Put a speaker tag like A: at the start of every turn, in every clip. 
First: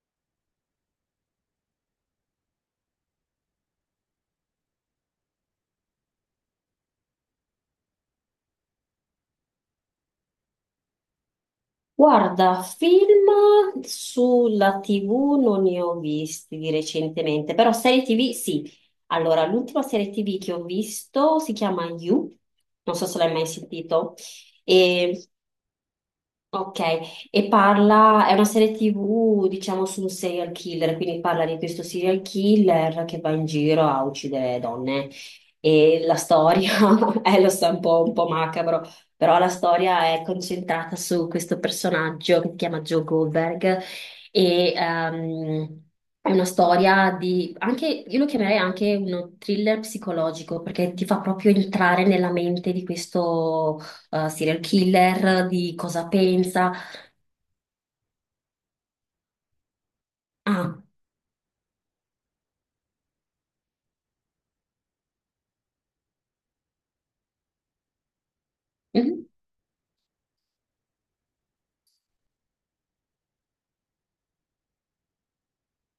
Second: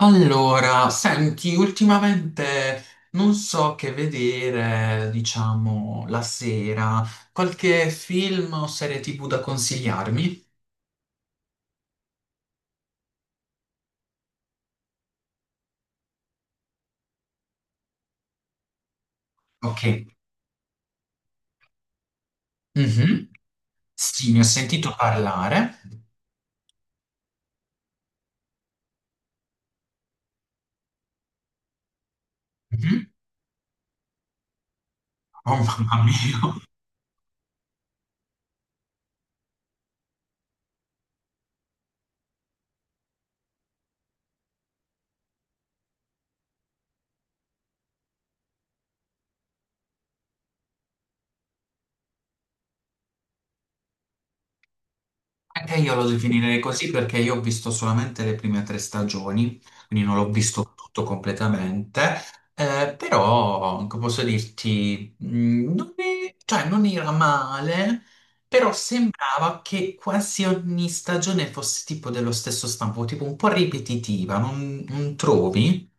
A: Allora, senti, ultimamente non so che vedere, diciamo, la sera. Qualche film o serie TV da consigliarmi?
B: Guarda, film sulla TV non ne ho visti di recentemente, però serie TV sì. Allora, l'ultima
A: Ok.
B: serie TV che ho visto si chiama You, non so se
A: Mhm.
B: l'hai mai sentito.
A: Sì, ne ho sentito parlare.
B: Ok, e parla, è una serie TV, diciamo, su un serial killer, quindi parla di questo serial killer
A: Mhm.
B: che va in giro a uccidere donne.
A: Oh mamma
B: E la
A: mia.
B: storia, lo so, è un po' macabro, però la storia è concentrata su questo personaggio che si chiama Joe Goldberg e è una storia di, anche, io lo chiamerei anche uno thriller psicologico perché ti fa proprio entrare nella mente di questo serial killer, di
A: Anche io lo
B: cosa
A: definirei
B: pensa.
A: così perché io ho visto solamente le prime tre stagioni, quindi non l'ho visto
B: Ah,
A: tutto completamente, però come posso dirti, non è- cioè, non era male, però
B: mhm.
A: sembrava che quasi ogni stagione fosse tipo dello stesso stampo, tipo un po' ripetitiva, non trovi?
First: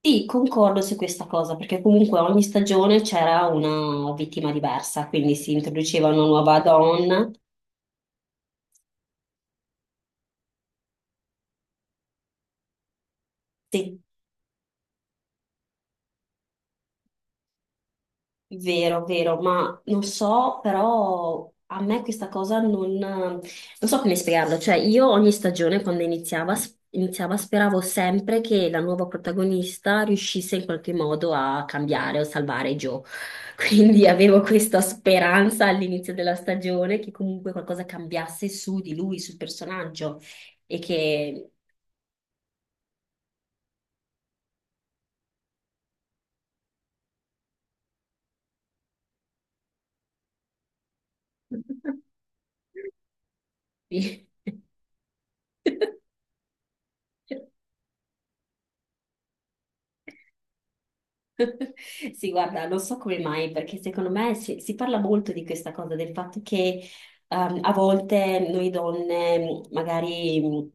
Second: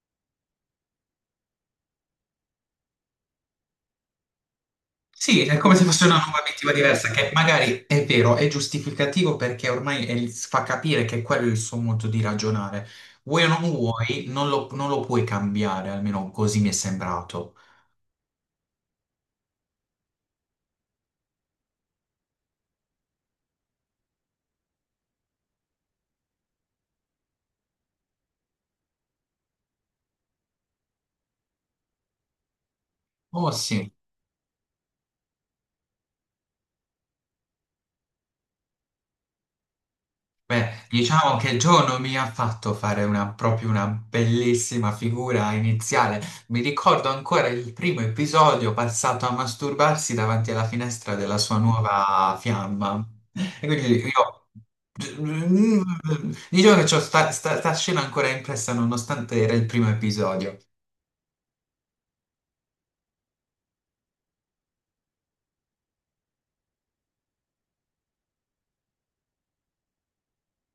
B: Sì, concordo su questa cosa, perché comunque ogni stagione c'era una vittima diversa, quindi
A: Sì,
B: si
A: è come se fosse
B: introduceva
A: una
B: una
A: nuova
B: nuova
A: obiettiva diversa,
B: donna.
A: che magari è vero, è giustificativo perché ormai fa capire che quello è il suo modo di ragionare. Vuoi o non
B: Sì.
A: vuoi, non lo puoi cambiare, almeno così mi è sembrato.
B: Vero, vero, ma non so, però a me questa cosa non so come spiegarlo. Cioè, io ogni stagione, quando iniziava, iniziava, speravo sempre che la nuova protagonista riuscisse in qualche modo a cambiare o salvare Joe.
A: Oh sì.
B: Quindi avevo questa speranza all'inizio della stagione che comunque qualcosa cambiasse su di lui, sul personaggio, e
A: Beh, diciamo
B: che
A: che Joe non mi ha fatto fare proprio una bellissima figura iniziale. Mi ricordo ancora il primo episodio passato a masturbarsi davanti alla finestra della sua nuova fiamma. E quindi io... Diciamo che
B: Sì.
A: sta scena ancora impressa nonostante era il primo episodio.
B: Sì, guarda, non so come mai, perché secondo me si parla molto di questa cosa, del fatto che a volte noi donne magari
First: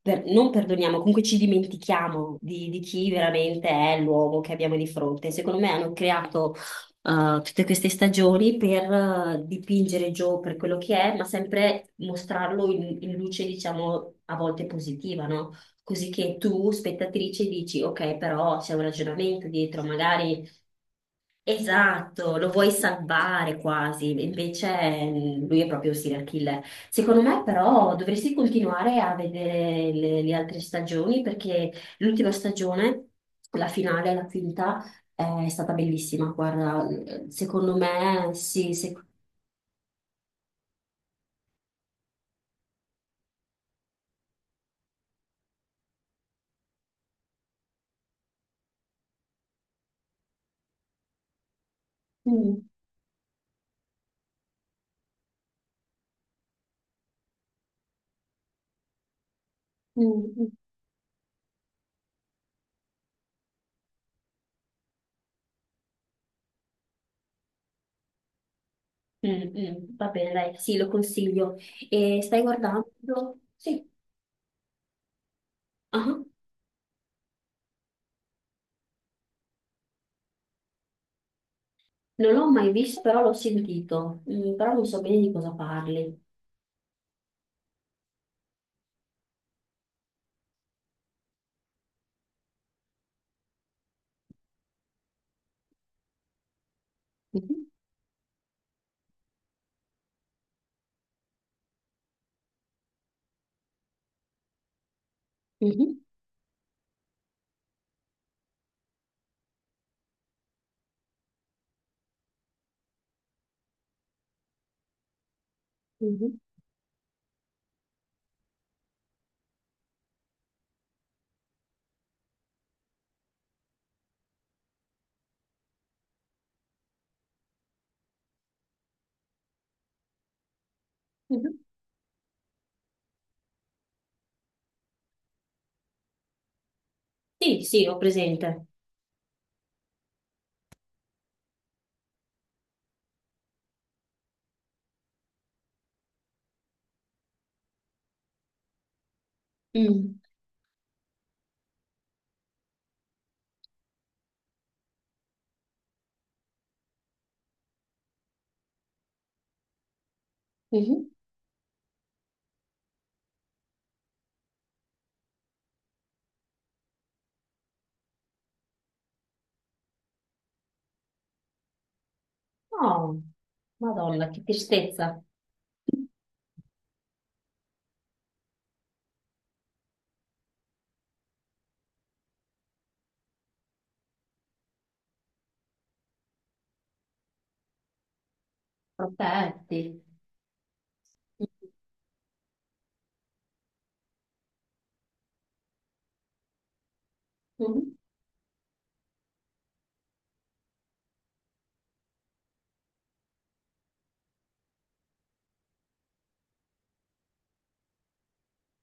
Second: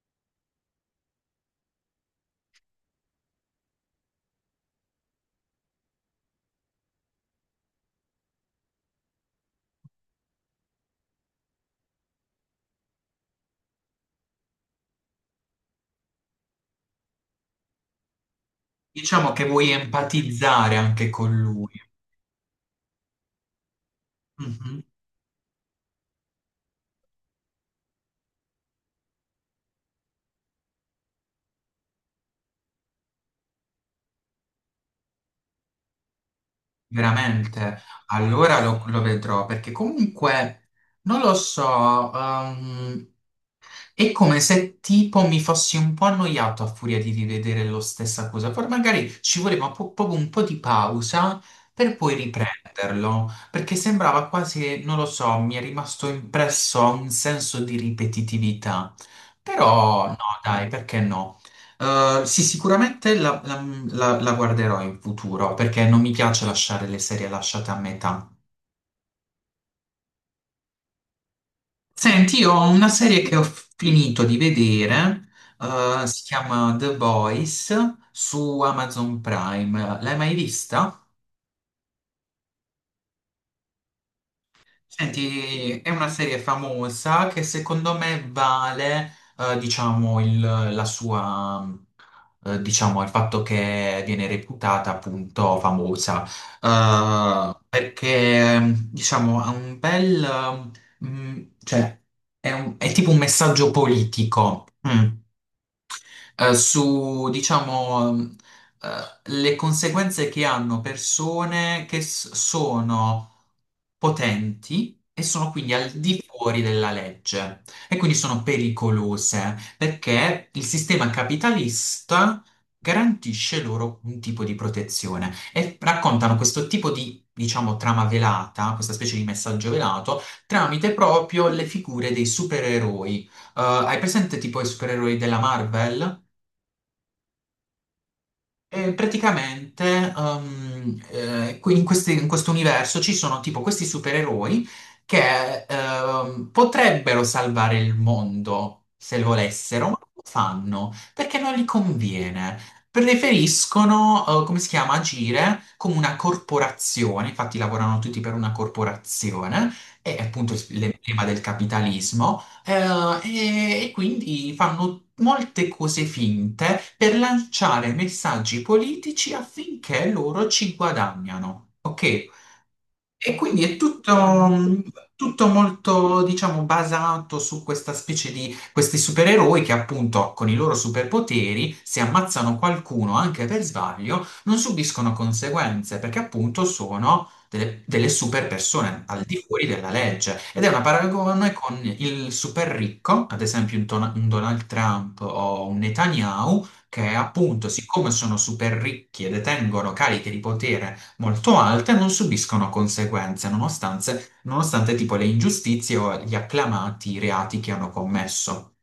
B: non perdoniamo, comunque ci dimentichiamo di chi veramente è l'uomo che abbiamo di fronte. Secondo me hanno creato tutte queste stagioni per dipingere Joe per quello che è, ma sempre mostrarlo in luce, diciamo, a volte positiva, no? Così che tu, spettatrice, dici, ok, però c'è un
A: Diciamo che
B: ragionamento
A: vuoi
B: dietro, magari
A: empatizzare anche con lui.
B: esatto, lo vuoi salvare quasi, invece
A: Mhm.
B: lui è proprio un serial killer. Secondo me, però, dovresti continuare a vedere le altre stagioni perché l'ultima stagione, la finale, la quinta, è stata bellissima. Guarda, secondo
A: Veramente,
B: me,
A: allora
B: sì,
A: lo vedrò perché comunque non lo so, è come se tipo mi fossi un po' annoiato a furia di rivedere lo stessa cosa. Poi magari ci voleva proprio un po' di pausa per poi
B: mm,
A: riprenderlo, perché sembrava quasi, non lo so, mi è rimasto impresso un senso di ripetitività.
B: mm,
A: Però no,
B: mm,
A: dai, perché no? Sì, sicuramente la guarderò in futuro perché non mi piace lasciare le serie lasciate a metà.
B: mm, mm, va bene, dai, sì, lo consiglio. E
A: Senti,
B: stai
A: io ho una
B: guardando?
A: serie che ho
B: Sì.
A: finito di vedere, si
B: Ah.
A: chiama The Voice su Amazon Prime. L'hai mai vista?
B: Non l'ho mai visto, però l'ho sentito. Mm, però non so bene di cosa
A: Senti, è una
B: parli.
A: serie famosa che secondo me vale, diciamo, la sua, diciamo, il fatto che viene reputata appunto famosa, Eh,
B: Mhm,
A: perché, diciamo, ha un bel, mm, cioè, è tipo un messaggio politico. Mm.
B: mhm,
A: Eh, su, diciamo, le conseguenze che hanno persone che sono potenti e sono quindi al di
B: mhm,
A: fuori della legge e quindi sono pericolose perché il sistema capitalista garantisce loro un tipo di protezione e raccontano questo tipo di, diciamo, trama velata, questa specie di messaggio velato, tramite proprio
B: mhm.
A: le figure dei supereroi. Hai presente tipo i supereroi della Marvel?
B: Sì, sì, ho presente.
A: E praticamente um, qui- in questi- in questo universo ci sono tipo questi supereroi che potrebbero salvare il mondo se volessero, ma non
B: Mm,
A: lo fanno perché non gli conviene. Preferiscono, come si chiama, agire come una corporazione, infatti lavorano tutti per una corporazione, è appunto
B: mhm.
A: l'emblema del capitalismo. E quindi fanno molte cose finte per lanciare messaggi politici affinché loro ci guadagnano. Ok?
B: Oh,
A: E quindi è tutto,
B: Madonna, che tristezza.
A: tutto molto, diciamo, basato su questa specie di questi supereroi che appunto con i loro superpoteri, se ammazzano qualcuno anche per sbaglio, non subiscono conseguenze perché appunto sono delle super persone al di fuori
B: Protetti.
A: della legge. Ed è una paragone con il super ricco, ad esempio un Donald Trump o un Netanyahu, che appunto,
B: Mhm.
A: siccome sono super ricchi e detengono cariche di potere molto alte non subiscono conseguenze, nonostante tipo le ingiustizie o gli acclamati reati che hanno commesso.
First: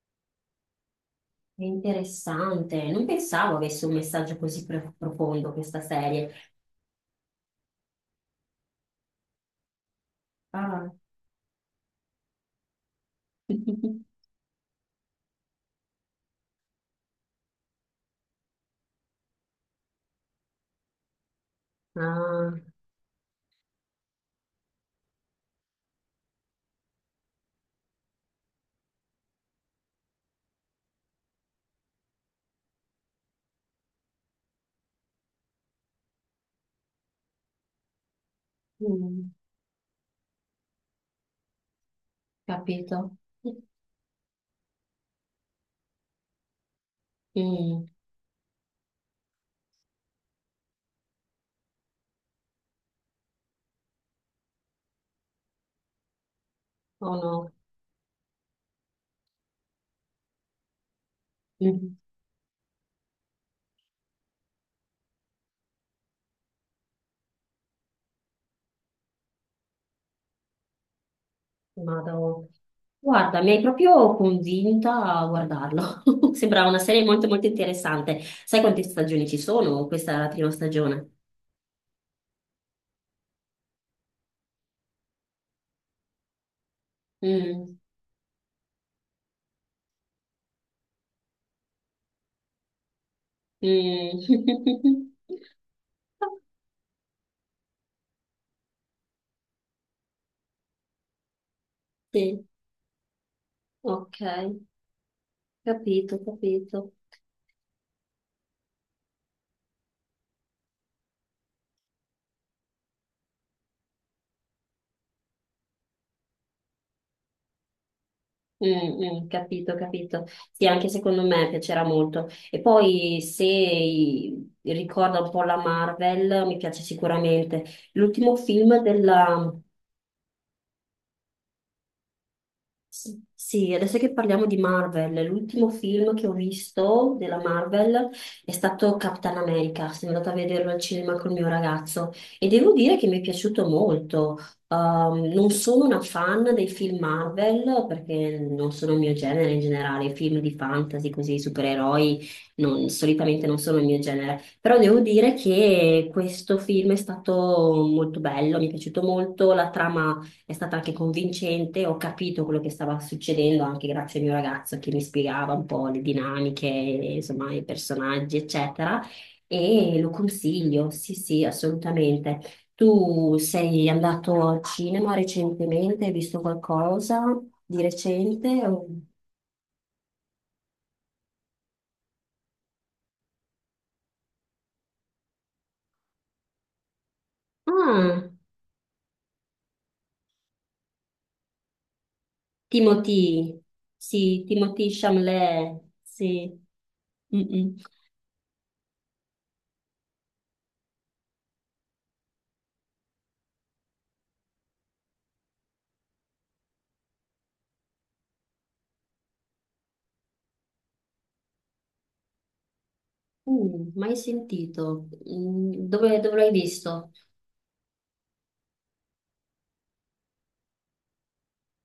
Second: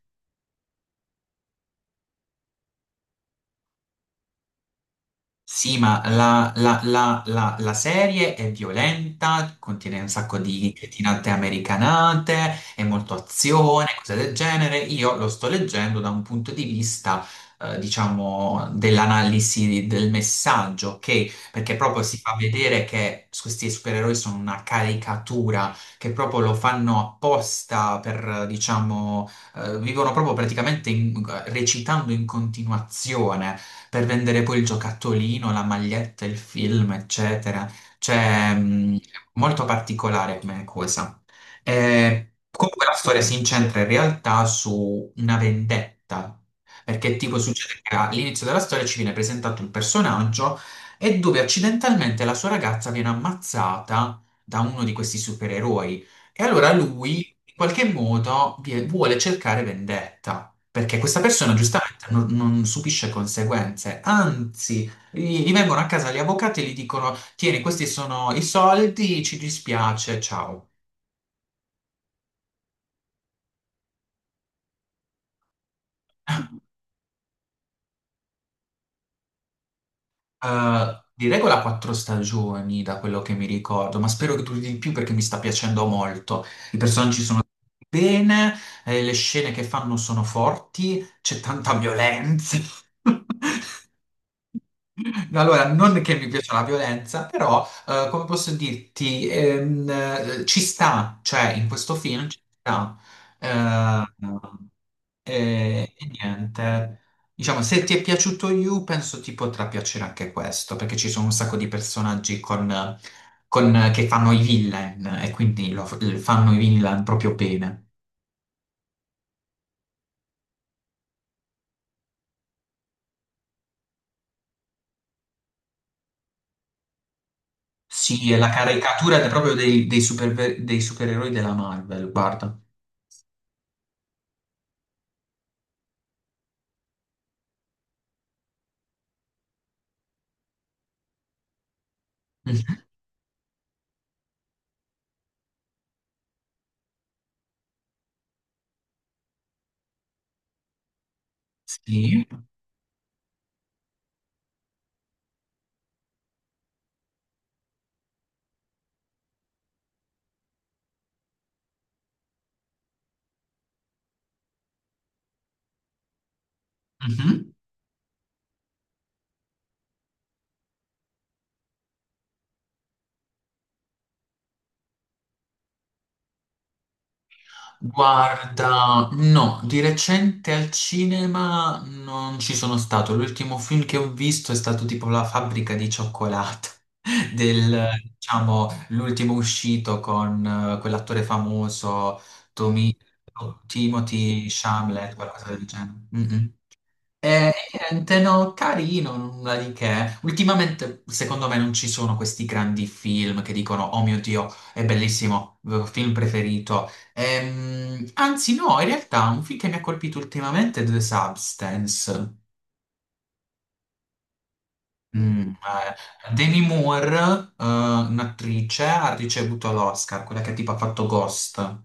B: È interessante. Non pensavo avesse un messaggio così profondo
A: Sì,
B: questa
A: ma
B: serie.
A: la serie è violenta, contiene un sacco di
B: Ah,
A: cretinate americanate, è molto azione, cose del genere. Io lo sto leggendo da un punto di vista, diciamo, dell'analisi del messaggio, ok? Perché proprio si fa
B: Ah,
A: vedere che questi supereroi sono una caricatura, che proprio lo fanno apposta per, diciamo, vivono proprio praticamente recitando in continuazione per vendere poi il giocattolino, la maglietta, il film, eccetera. Cioè,
B: mm,
A: molto particolare come cosa. Comunque la
B: capito.
A: storia si incentra in realtà su una vendetta. Perché tipo succede
B: Mm,
A: che all'inizio della storia ci viene presentato un personaggio e dove accidentalmente la sua ragazza viene ammazzata da uno di questi supereroi. E allora
B: Oh
A: lui,
B: no.
A: in qualche modo, vuole cercare vendetta. Perché questa persona
B: Mm.
A: giustamente non subisce conseguenze, anzi, gli vengono a casa gli avvocati e gli dicono: Tieni, questi sono i soldi, ci dispiace, ciao.
B: Vado. Guarda, mi hai proprio convinta a guardarlo. Sembrava una serie molto interessante. Sai quante stagioni ci sono? Questa è la prima stagione.
A: Di regola quattro stagioni da quello che mi ricordo, ma spero che duri di più perché mi sta piacendo molto. I personaggi sono
B: Mm.
A: bene, le scene che fanno sono forti, c'è tanta violenza.
B: Mm.
A: Allora, non che mi piaccia la violenza, però, come posso dirti, ci sta, cioè in questo film ci
B: Sì,
A: sta. Eh,
B: ok,
A: e
B: capito, capito.
A: niente, diciamo, se ti è piaciuto You, penso ti potrà piacere anche questo, perché ci sono un sacco di personaggi che fanno i villain e quindi fanno i villain proprio bene.
B: Mm, mm, capito, capito. Sì, anche secondo me piacerà molto. E poi se ricorda un po' la Marvel, mi piace sicuramente.
A: Sì, è
B: L'ultimo
A: la
B: film
A: caricatura
B: della
A: proprio dei dei supereroi della Marvel, guarda.
B: sì, sì, adesso che parliamo di Marvel, l'ultimo film che ho visto della Marvel è stato Capitan America. Sono andata a vederlo al cinema col mio ragazzo e devo
A: Mhm.
B: dire che mi è piaciuto molto. Non sono una fan dei film Marvel perché non sono il mio genere in generale, i film di fantasy, così, supereroi,
A: Sì.
B: solitamente non sono il mio genere. Però devo dire che questo film è stato molto bello, mi è piaciuto molto, la trama è stata anche convincente, ho capito quello che stava succedendo anche grazie al mio ragazzo che mi spiegava un po' le dinamiche,
A: Mhm.
B: insomma, i personaggi, eccetera. E lo consiglio, sì, sì, assolutamente. Tu sei andato al cinema recentemente? Hai visto qualcosa di recente? O-
A: Guarda, no, di recente al cinema non ci sono stato. L'ultimo film che ho visto è stato tipo La fabbrica di cioccolato, del,
B: Ah,
A: diciamo, l'ultimo uscito con quell'attore famoso, Tomi,
B: Timothy, sì,
A: Timothy
B: Timothy
A: Chalamet, qualcosa del
B: Chalamet,
A: genere. Mm,
B: sì.
A: mm.
B: Mm,
A: E
B: mm.
A: niente, no, carino, nulla di che. Ultimamente, secondo me, non ci sono questi grandi film che dicono: Oh mio Dio, è bellissimo, film preferito. Anzi, no, in realtà, un film che mi ha colpito ultimamente è The Substance.
B: Mm, mai sentito. Mm, dove, dove l'hai
A: Demi
B: visto?
A: Moore, un'attrice, ha ricevuto l'Oscar, quella che tipo ha fatto Ghost.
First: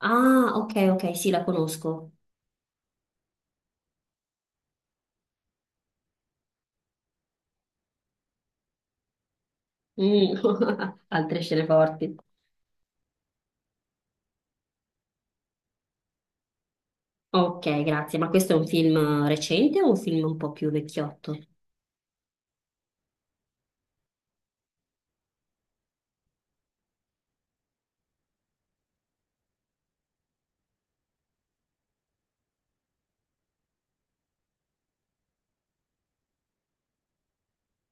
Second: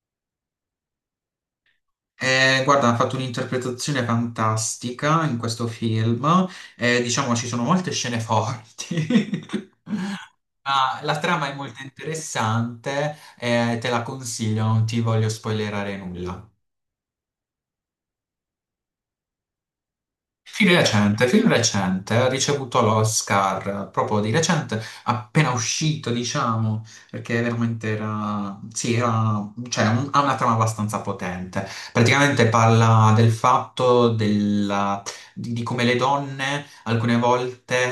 B: Ah, ok, ok, sì, la conosco.
A: Guarda, ha fatto un'interpretazione fantastica in questo film. Diciamo ci sono molte scene forti.
B: Mm,
A: Ma la
B: altre
A: trama è
B: scene
A: molto
B: forti.
A: interessante, te la consiglio, non ti voglio spoilerare nulla.
B: Ok, grazie. Ma questo è un film recente o un film un po' più vecchiotto?
A: Film recente, ha ricevuto l'Oscar proprio di recente, appena uscito, diciamo, perché veramente cioè, ha una trama abbastanza potente. Praticamente parla del fatto di come le donne alcune volte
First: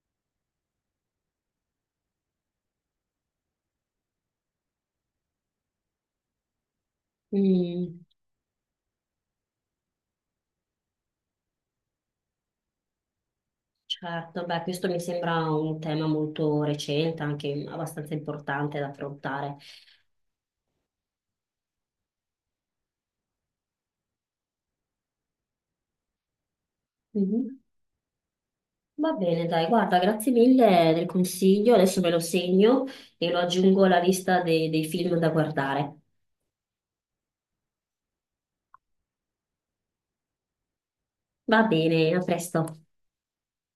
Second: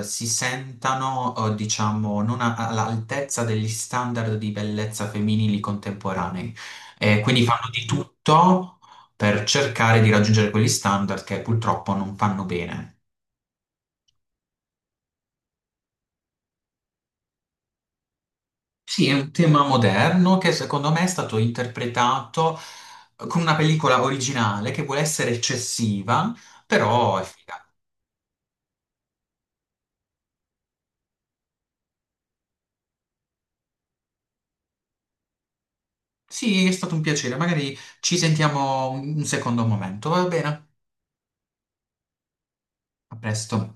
A: si sentano, diciamo, non a- all'altezza degli standard di bellezza femminili contemporanei. E quindi fanno di
B: Mm,
A: tutto per cercare di raggiungere quegli standard che purtroppo non fanno bene.
B: certo, beh, questo mi sembra un tema molto recente, anche abbastanza importante da
A: Sì, è un
B: affrontare.
A: tema moderno che secondo me è stato interpretato con una pellicola originale che vuole essere eccessiva, però è
B: Mhm.
A: figa.
B: Va bene, dai, guarda, grazie mille del consiglio. Adesso me lo segno e lo aggiungo alla lista dei film da guardare.
A: Sì, è stato un piacere, magari ci sentiamo un secondo momento, va bene?
B: Va bene, a presto.
A: A presto.